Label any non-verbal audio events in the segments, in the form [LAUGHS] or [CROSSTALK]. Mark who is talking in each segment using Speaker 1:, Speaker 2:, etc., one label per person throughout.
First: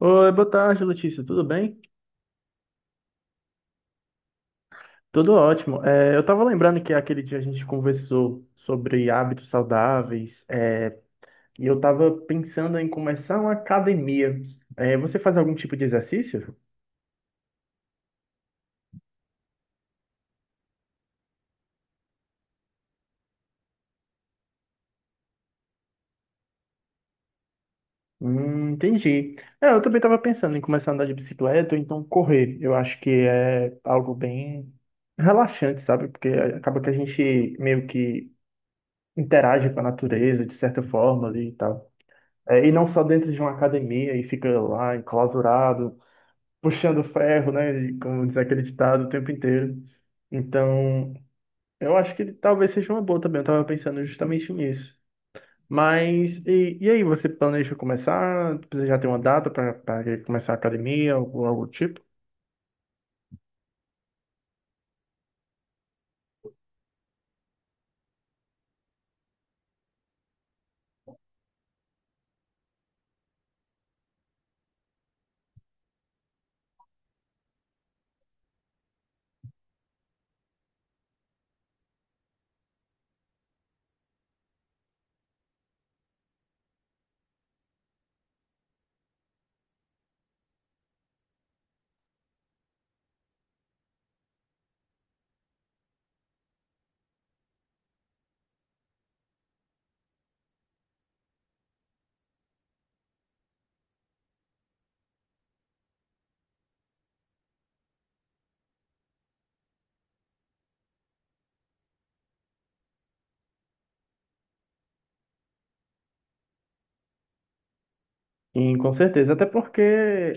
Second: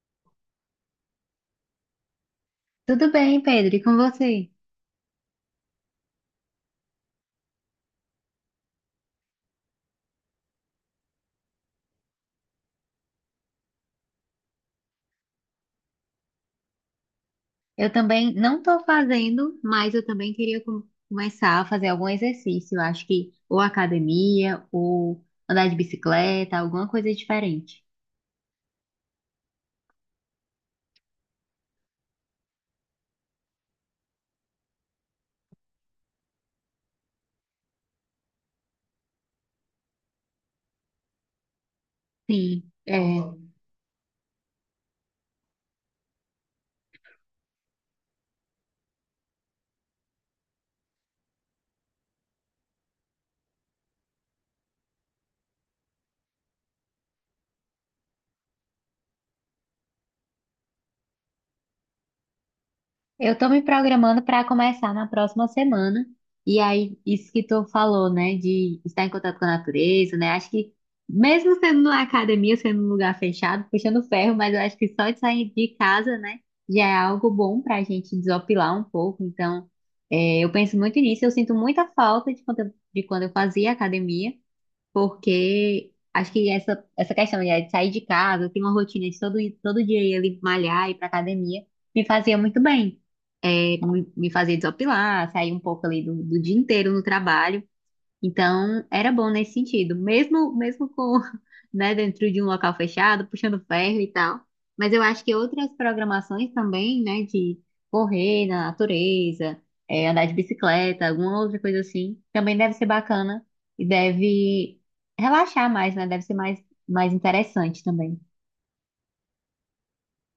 Speaker 1: Oi, boa tarde, Letícia. Tudo bem?
Speaker 2: Tudo bem, Pedro, e com você?
Speaker 1: Tudo ótimo. Eu estava lembrando que aquele dia a gente conversou sobre hábitos saudáveis, e eu estava pensando em começar uma academia. Você faz algum tipo de exercício?
Speaker 2: Eu também não estou fazendo, mas eu também queria começar a fazer algum exercício. Eu acho que ou academia, ou andar de bicicleta, alguma coisa diferente.
Speaker 1: Entendi. Eu também estava pensando em começar a andar de bicicleta ou então correr. Eu acho que é algo bem relaxante, sabe? Porque acaba que a gente meio que interage com a natureza de certa forma ali e tal. E
Speaker 2: Sim,
Speaker 1: não
Speaker 2: é.
Speaker 1: só dentro de uma academia e fica lá enclausurado, puxando ferro, né? Como diz aquele ditado o tempo inteiro. Então, eu acho que talvez seja uma boa também. Eu tava pensando justamente nisso. Mas, e aí, você planeja começar? Você já tem uma data para começar a academia ou algo do tipo?
Speaker 2: Eu tô me programando para começar na próxima semana. E aí, isso que tu falou, né, de estar em contato com a natureza, né? Acho que mesmo sendo na academia, sendo num lugar fechado, puxando ferro, mas eu acho que só de sair de casa, né, já é algo bom pra gente desopilar um pouco. Então, é, eu penso muito nisso. Eu sinto muita falta de de quando eu fazia academia. Porque acho que essa questão, né, de sair de casa, ter uma rotina de todo, todo dia ir ali malhar, ir pra academia, me fazia muito bem. É, me fazia desopilar, sair um pouco ali do, do dia inteiro no trabalho. Então, era bom nesse sentido, mesmo com, [LAUGHS] né, dentro de um local fechado, puxando ferro e tal. Mas eu acho que outras programações também, né, de correr na natureza, é, andar de bicicleta, alguma outra coisa assim, também deve ser bacana e deve relaxar mais, né? Deve ser mais interessante também.
Speaker 1: Sim, com certeza. Até porque,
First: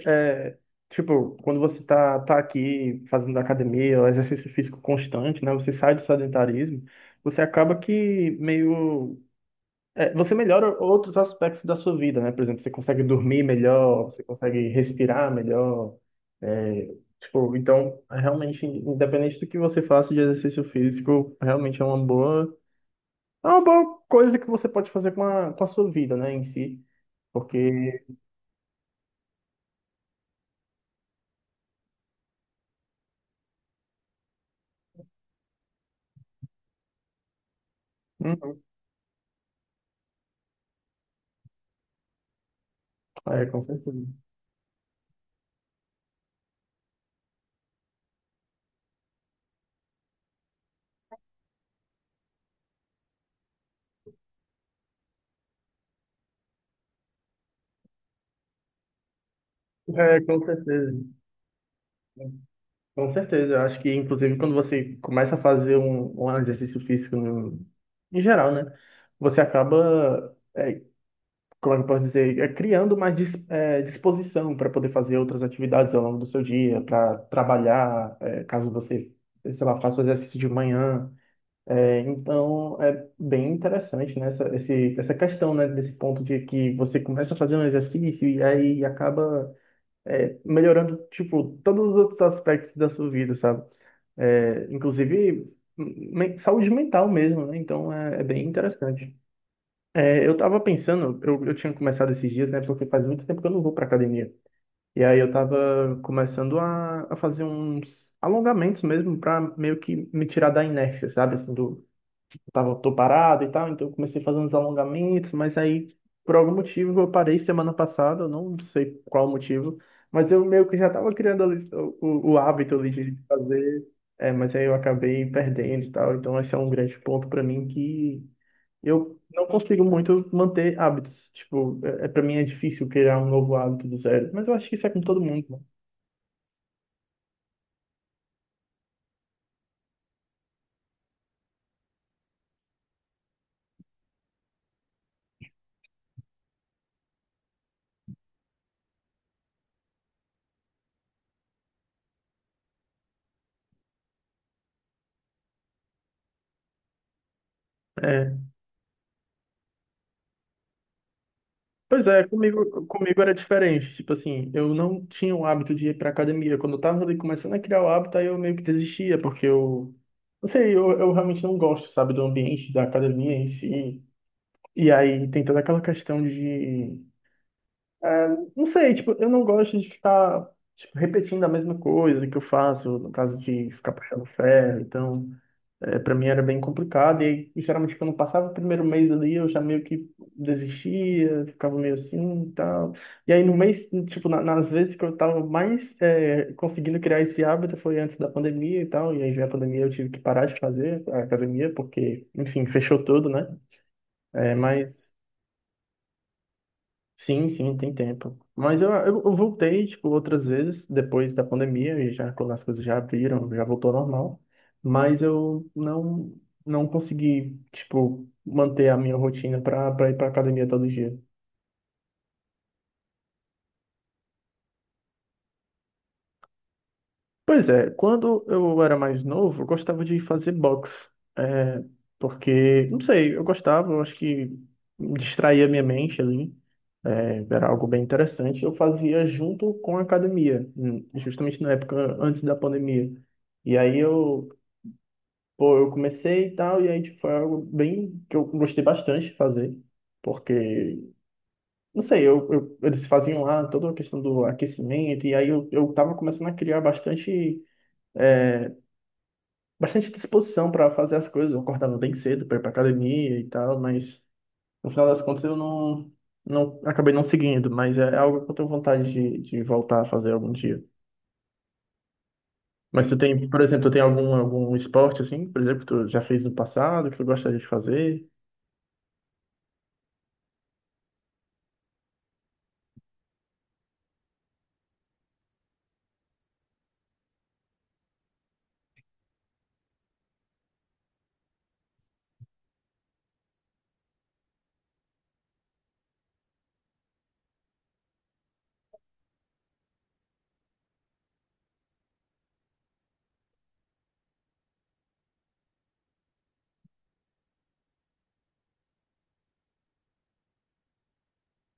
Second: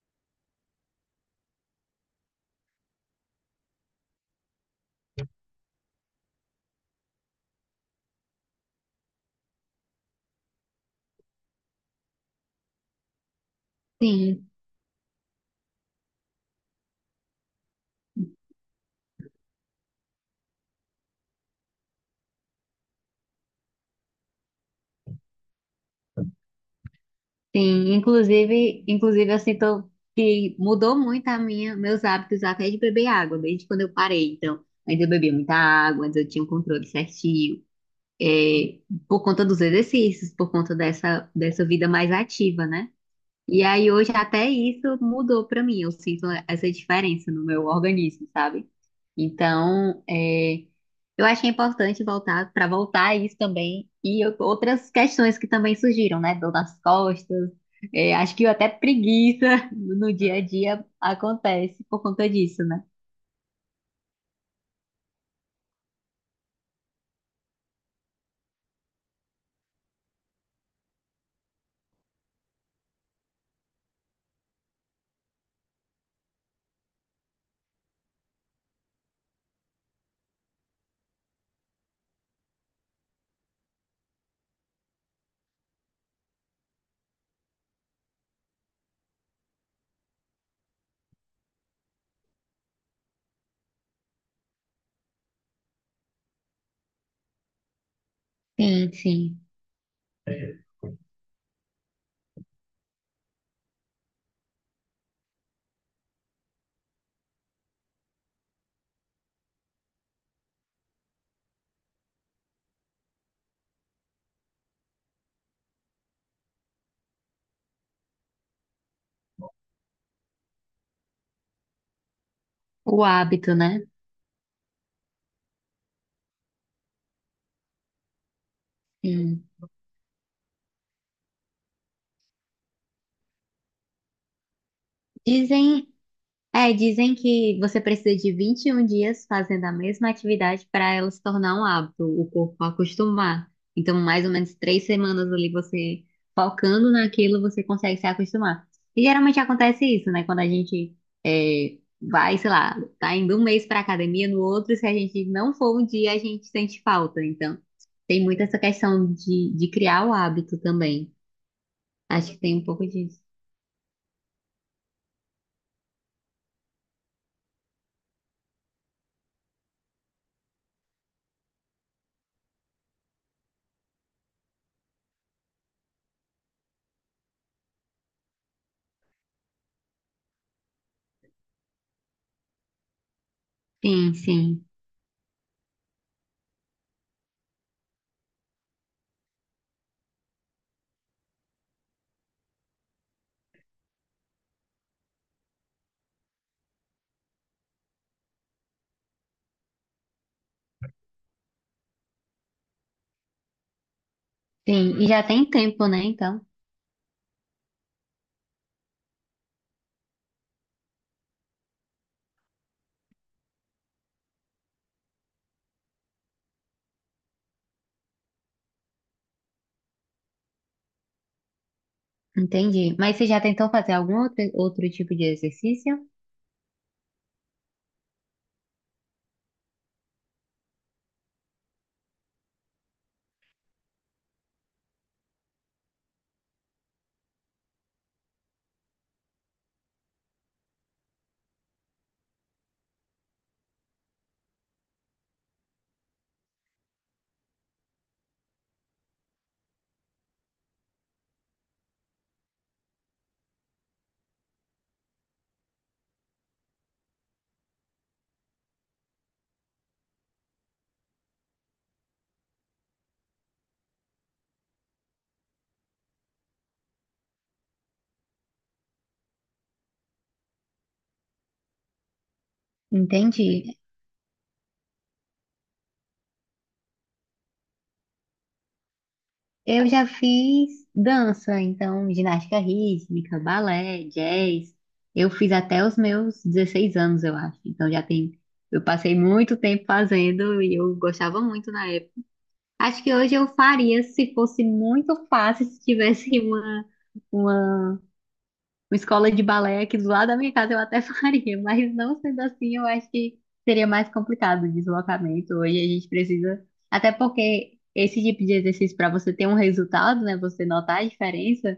Speaker 1: é, tipo, quando você tá aqui fazendo academia, o exercício físico constante, né? Você sai do sedentarismo, você acaba que meio você melhora outros aspectos da sua vida, né? Por exemplo, você consegue dormir melhor, você
Speaker 2: Sim,
Speaker 1: consegue respirar melhor. é, então, realmente, independente do que você faça de exercício físico, realmente é é uma boa coisa que você pode fazer com com a sua vida, né, em si.
Speaker 2: sim,
Speaker 1: Porque,
Speaker 2: inclusive eu sinto que mudou muito a meus hábitos até de beber água, desde quando eu parei. Então, antes eu bebia muita água, antes eu tinha um controle certinho,
Speaker 1: Uhum.
Speaker 2: é, por conta dos exercícios, por conta dessa vida mais ativa, né?
Speaker 1: Com
Speaker 2: E aí
Speaker 1: certeza.
Speaker 2: hoje até isso mudou pra mim. Eu sinto essa diferença no meu organismo, sabe? Então, é, eu achei importante voltar a isso também e eu- outras questões que também surgiram, né? Dor nas costas. É, acho que até preguiça [LAUGHS] no dia
Speaker 1: Com
Speaker 2: a dia
Speaker 1: certeza.
Speaker 2: acontece por conta disso, né?
Speaker 1: Com certeza. Eu acho que, inclusive, quando você começa a fazer um exercício físico em geral, né? Você acaba como é que eu posso dizer, criando mais disposição para poder fazer outras atividades ao longo do seu dia, para trabalhar, caso você, sei lá, faça o exercício de manhã. Então, é bem interessante, né, essa questão, né, desse ponto de que você começa a fazer um exercício e aí acaba melhorando, tipo, todos os outros aspectos da sua vida, sabe? Inclusive, saúde mental mesmo, né? Então, é bem
Speaker 2: Sim,
Speaker 1: interessante.
Speaker 2: sim.
Speaker 1: Eu tava pensando, eu tinha começado esses dias, né? Porque faz muito tempo que eu não vou pra academia. E aí eu tava começando a fazer uns alongamentos mesmo pra meio que me tirar da inércia, sabe? Assim, tô parado e tal, então eu comecei a fazer uns alongamentos, mas aí por algum motivo eu parei semana passada, eu não sei qual motivo, mas eu meio que já tava criando ali o hábito ali
Speaker 2: O
Speaker 1: de
Speaker 2: hábito, né?
Speaker 1: fazer, mas aí eu acabei perdendo e tal, então esse é um grande ponto pra mim que eu não
Speaker 2: Sim.
Speaker 1: consigo muito manter hábitos. Tipo, pra mim é difícil criar um novo hábito do zero. Mas eu acho que isso é com todo mundo, mano.
Speaker 2: Dizem É, dizem que você precisa de 21 dias fazendo a mesma atividade para ela se tornar um hábito, o corpo acostumar. Então, mais ou menos 3 semanas ali você focando naquilo, você consegue se acostumar. E geralmente acontece isso, né? Quando a gente é, vai, sei lá, tá indo um mês para academia, no outro, se a gente não for um dia, a gente sente falta. Então, tem muito
Speaker 1: É.
Speaker 2: essa questão de criar o hábito também.
Speaker 1: Pois é,
Speaker 2: Acho que tem um pouco disso.
Speaker 1: comigo era diferente. Tipo assim, eu não tinha o hábito de ir pra academia. Quando eu tava ali começando a criar o hábito, aí eu meio que desistia, porque eu. Não sei, eu realmente não gosto, sabe, do ambiente da academia em si. E aí tem toda aquela questão de. é, não sei, tipo, eu não gosto de ficar. Tipo, repetindo a mesma coisa que eu faço, no caso de ficar
Speaker 2: Sim,
Speaker 1: puxando
Speaker 2: sim,
Speaker 1: ferro, então. Para mim era bem complicado e geralmente quando passava o primeiro mês ali eu já meio que desistia, ficava meio assim e tal. E aí no mês, tipo, nas vezes que eu tava mais conseguindo criar esse hábito foi antes da pandemia e tal, e aí veio a pandemia eu tive que parar de fazer a academia porque, enfim, fechou tudo, né? é
Speaker 2: sim. E
Speaker 1: mas
Speaker 2: já tem tempo, né? Então.
Speaker 1: sim, sim, tem tempo. Mas eu voltei, tipo, outras vezes, depois da pandemia, e já quando as coisas já abriram, já voltou ao normal. Mas eu não, não consegui, tipo, manter a minha rotina para ir para academia todo dia.
Speaker 2: Entendi. Mas você já tentou fazer algum outro tipo de exercício?
Speaker 1: Pois é, quando eu era mais novo, eu gostava de fazer boxe. É, Porque, não sei, eu gostava, eu acho que distraía minha mente ali. Era algo bem interessante. Eu fazia junto com a academia, justamente na época antes da pandemia. E aí eu, pô, eu comecei e tal, e aí tipo, foi algo bem que eu gostei bastante de fazer, porque, não sei, eles faziam lá toda a questão do aquecimento, e aí eu tava começando a criar bastante é, bastante disposição para fazer as coisas. Eu acordava bem cedo para ir para academia e tal, mas no final das contas eu não, não acabei não seguindo. Mas é algo que eu tenho vontade de voltar a fazer algum dia. Mas tu tem, por
Speaker 2: Entendi.
Speaker 1: exemplo, tu tem algum esporte assim, por exemplo, que tu já fez no passado, que tu gostaria de fazer?
Speaker 2: Eu já fiz dança, então ginástica rítmica, balé, jazz. Eu fiz até os meus 16 anos, eu acho. Então já tem. Eu passei muito tempo fazendo e eu gostava muito na época. Acho que hoje eu faria se fosse muito fácil, se tivesse [LAUGHS] uma uma escola de balé aqui do lado da minha casa eu até [LAUGHS] faria, mas não sendo assim, eu acho que seria mais complicado o deslocamento. Hoje a gente precisa, até porque esse tipo de exercício, para você ter um resultado, né, você notar a diferença,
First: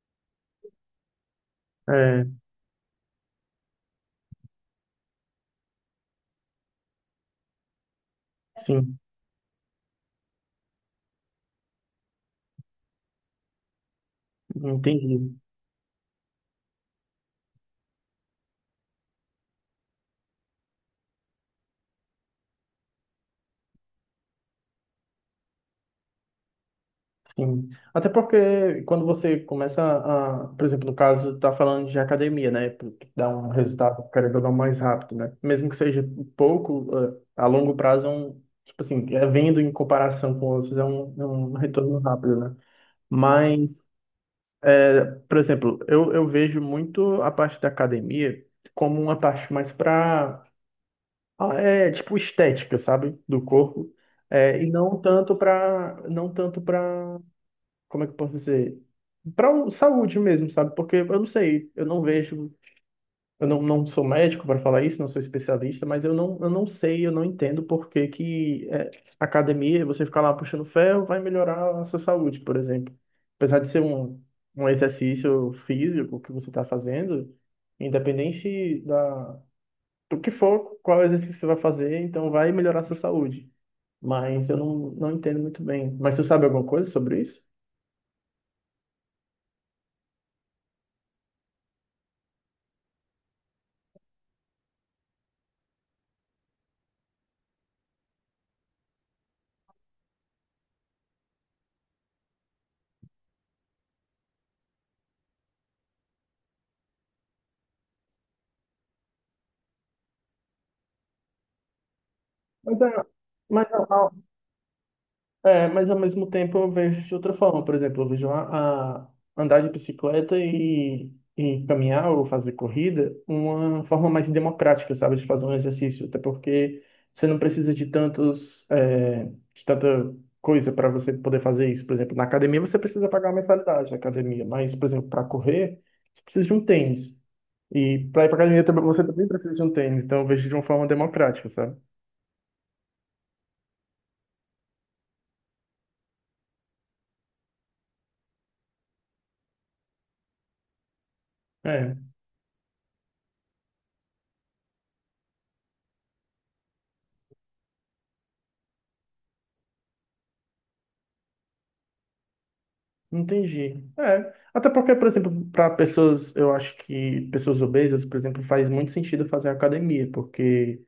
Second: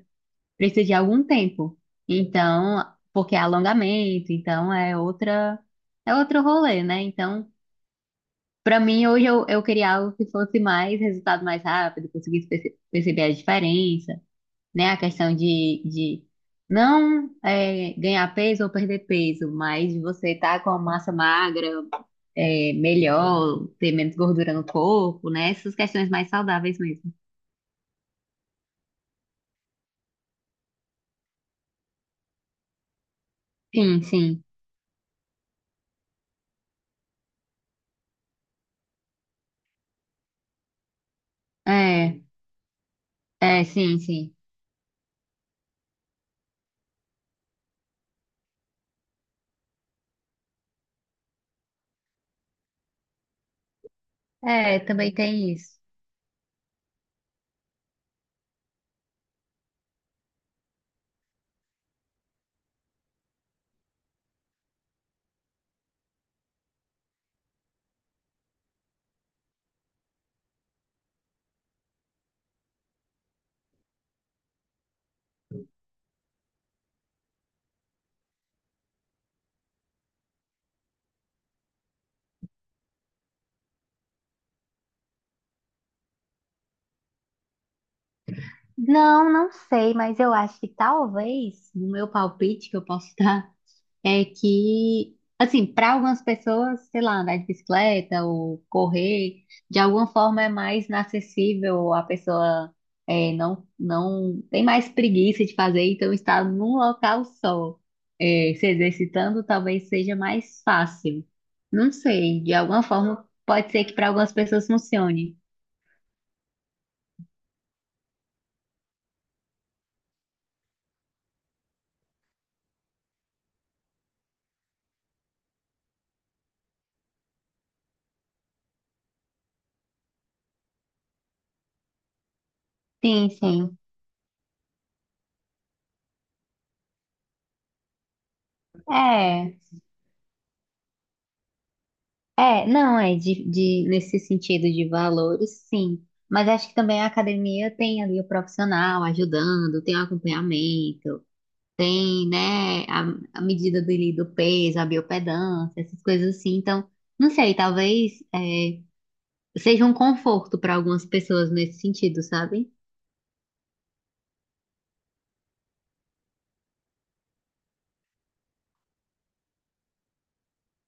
Speaker 2: precisa de algum tempo.
Speaker 1: É,
Speaker 2: Então, porque é alongamento, então é outro rolê, né? Então, para
Speaker 1: sim,
Speaker 2: mim, hoje eu queria algo que fosse mais resultado mais rápido, conseguisse perceber a diferença, né? A questão
Speaker 1: entendi.
Speaker 2: de não é, ganhar peso ou perder peso, mas você tá com a massa magra, é, melhor, ter menos gordura no corpo, né? Essas questões mais saudáveis mesmo.
Speaker 1: Sim. Até porque quando você começa a, por exemplo, no caso, tá falando de academia, né? Porque dá um
Speaker 2: Sim,
Speaker 1: resultado, querendo ou
Speaker 2: sim.
Speaker 1: não, mais rápido, né? Mesmo que seja pouco, a longo prazo, tipo assim, é vendo em comparação com outros, é um retorno
Speaker 2: É,
Speaker 1: rápido, né? Mas,
Speaker 2: sim, sim.
Speaker 1: por exemplo, eu vejo muito a parte da academia como uma parte mais para, tipo, estética, sabe? Do corpo. E
Speaker 2: É,
Speaker 1: não
Speaker 2: também
Speaker 1: tanto
Speaker 2: tem isso.
Speaker 1: para, não tanto para como é que eu posso dizer? Para saúde mesmo, sabe? Porque eu não sei, eu não vejo, eu não, não sou médico para falar isso, não sou especialista, mas eu não sei, eu não entendo por que que academia, você ficar lá puxando ferro, vai melhorar a sua saúde, por exemplo. Apesar de ser um exercício físico que você está fazendo, independente do que for, qual exercício você vai fazer, então vai melhorar a sua saúde. Mas eu não, não entendo muito bem. Mas você sabe alguma coisa sobre isso?
Speaker 2: Não, não sei, mas eu acho que talvez, no meu palpite que eu posso [LAUGHS] dar, é que, assim, para algumas pessoas, sei lá, andar de bicicleta ou correr, de alguma forma é mais inacessível, a pessoa é, não, não tem mais preguiça de fazer, então estar num local só, é, se exercitando, talvez seja mais fácil. Não sei, de
Speaker 1: Mas
Speaker 2: alguma
Speaker 1: é,
Speaker 2: forma
Speaker 1: mas
Speaker 2: pode ser que para
Speaker 1: a,
Speaker 2: algumas pessoas funcione.
Speaker 1: É, mas ao mesmo tempo eu vejo de outra forma. Por exemplo, eu vejo a andar de bicicleta e caminhar ou fazer corrida uma forma mais democrática, sabe, de fazer um exercício. Até porque você não precisa de tantos, de tanta coisa para você poder fazer isso. Por exemplo, na academia você precisa pagar
Speaker 2: Sim,
Speaker 1: uma
Speaker 2: sim.
Speaker 1: mensalidade da academia, mas, por exemplo, para correr, você precisa de um tênis. E para ir para academia também- você também precisa
Speaker 2: É.
Speaker 1: de um tênis. Então eu vejo de uma forma democrática, sabe?
Speaker 2: É, não, é nesse sentido de valores, sim. Mas acho que também a academia tem ali o profissional ajudando, tem o acompanhamento,
Speaker 1: É,
Speaker 2: tem, né, a medida do, do peso, a biopedância, essas coisas assim. Então, não sei, talvez seja um conforto para algumas pessoas nesse sentido, sabe?
Speaker 1: Entendi. É. Até porque, por exemplo, para pessoas, eu acho que pessoas obesas, por exemplo, faz muito sentido fazer academia, porque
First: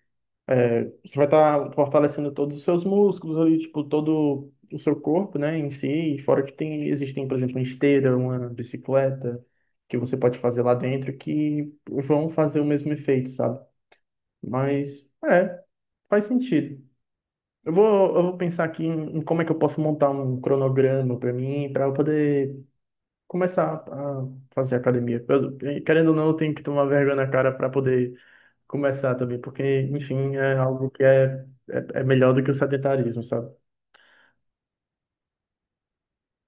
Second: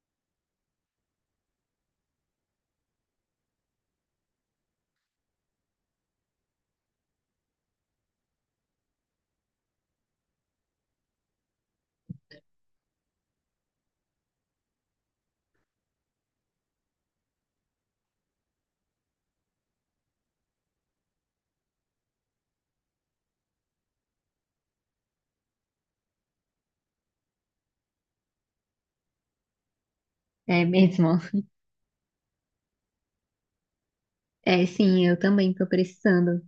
Speaker 1: você vai estar fortalecendo todos os seus músculos ali, tipo, todo o seu corpo, né, em si, e fora que tem, existem, por exemplo, uma esteira, uma bicicleta, que você pode fazer lá dentro, que vão fazer o mesmo efeito, sabe? Mas, é, Faz sentido. Eu vou pensar aqui em como é que eu posso montar um cronograma para mim, para eu poder começar a fazer academia. Querendo ou não, eu tenho que tomar vergonha na cara para poder começar também, porque, enfim, é
Speaker 2: É
Speaker 1: algo que
Speaker 2: mesmo. [LAUGHS]
Speaker 1: é melhor do que o sedentarismo, sabe?
Speaker 2: É, sim, eu também tô precisando.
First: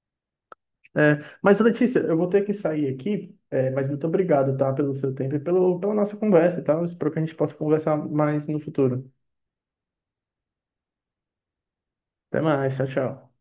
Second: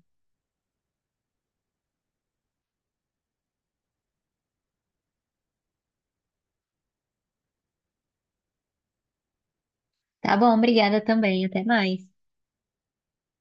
Speaker 1: Mas, Letícia, eu vou ter que sair aqui, mas muito obrigado, tá, pelo seu tempo e pelo, pela nossa conversa, tá? Eu espero que a gente possa conversar mais no futuro.
Speaker 2: Tá bom, obrigada também, até mais.
Speaker 1: Até mais, tchau, tchau.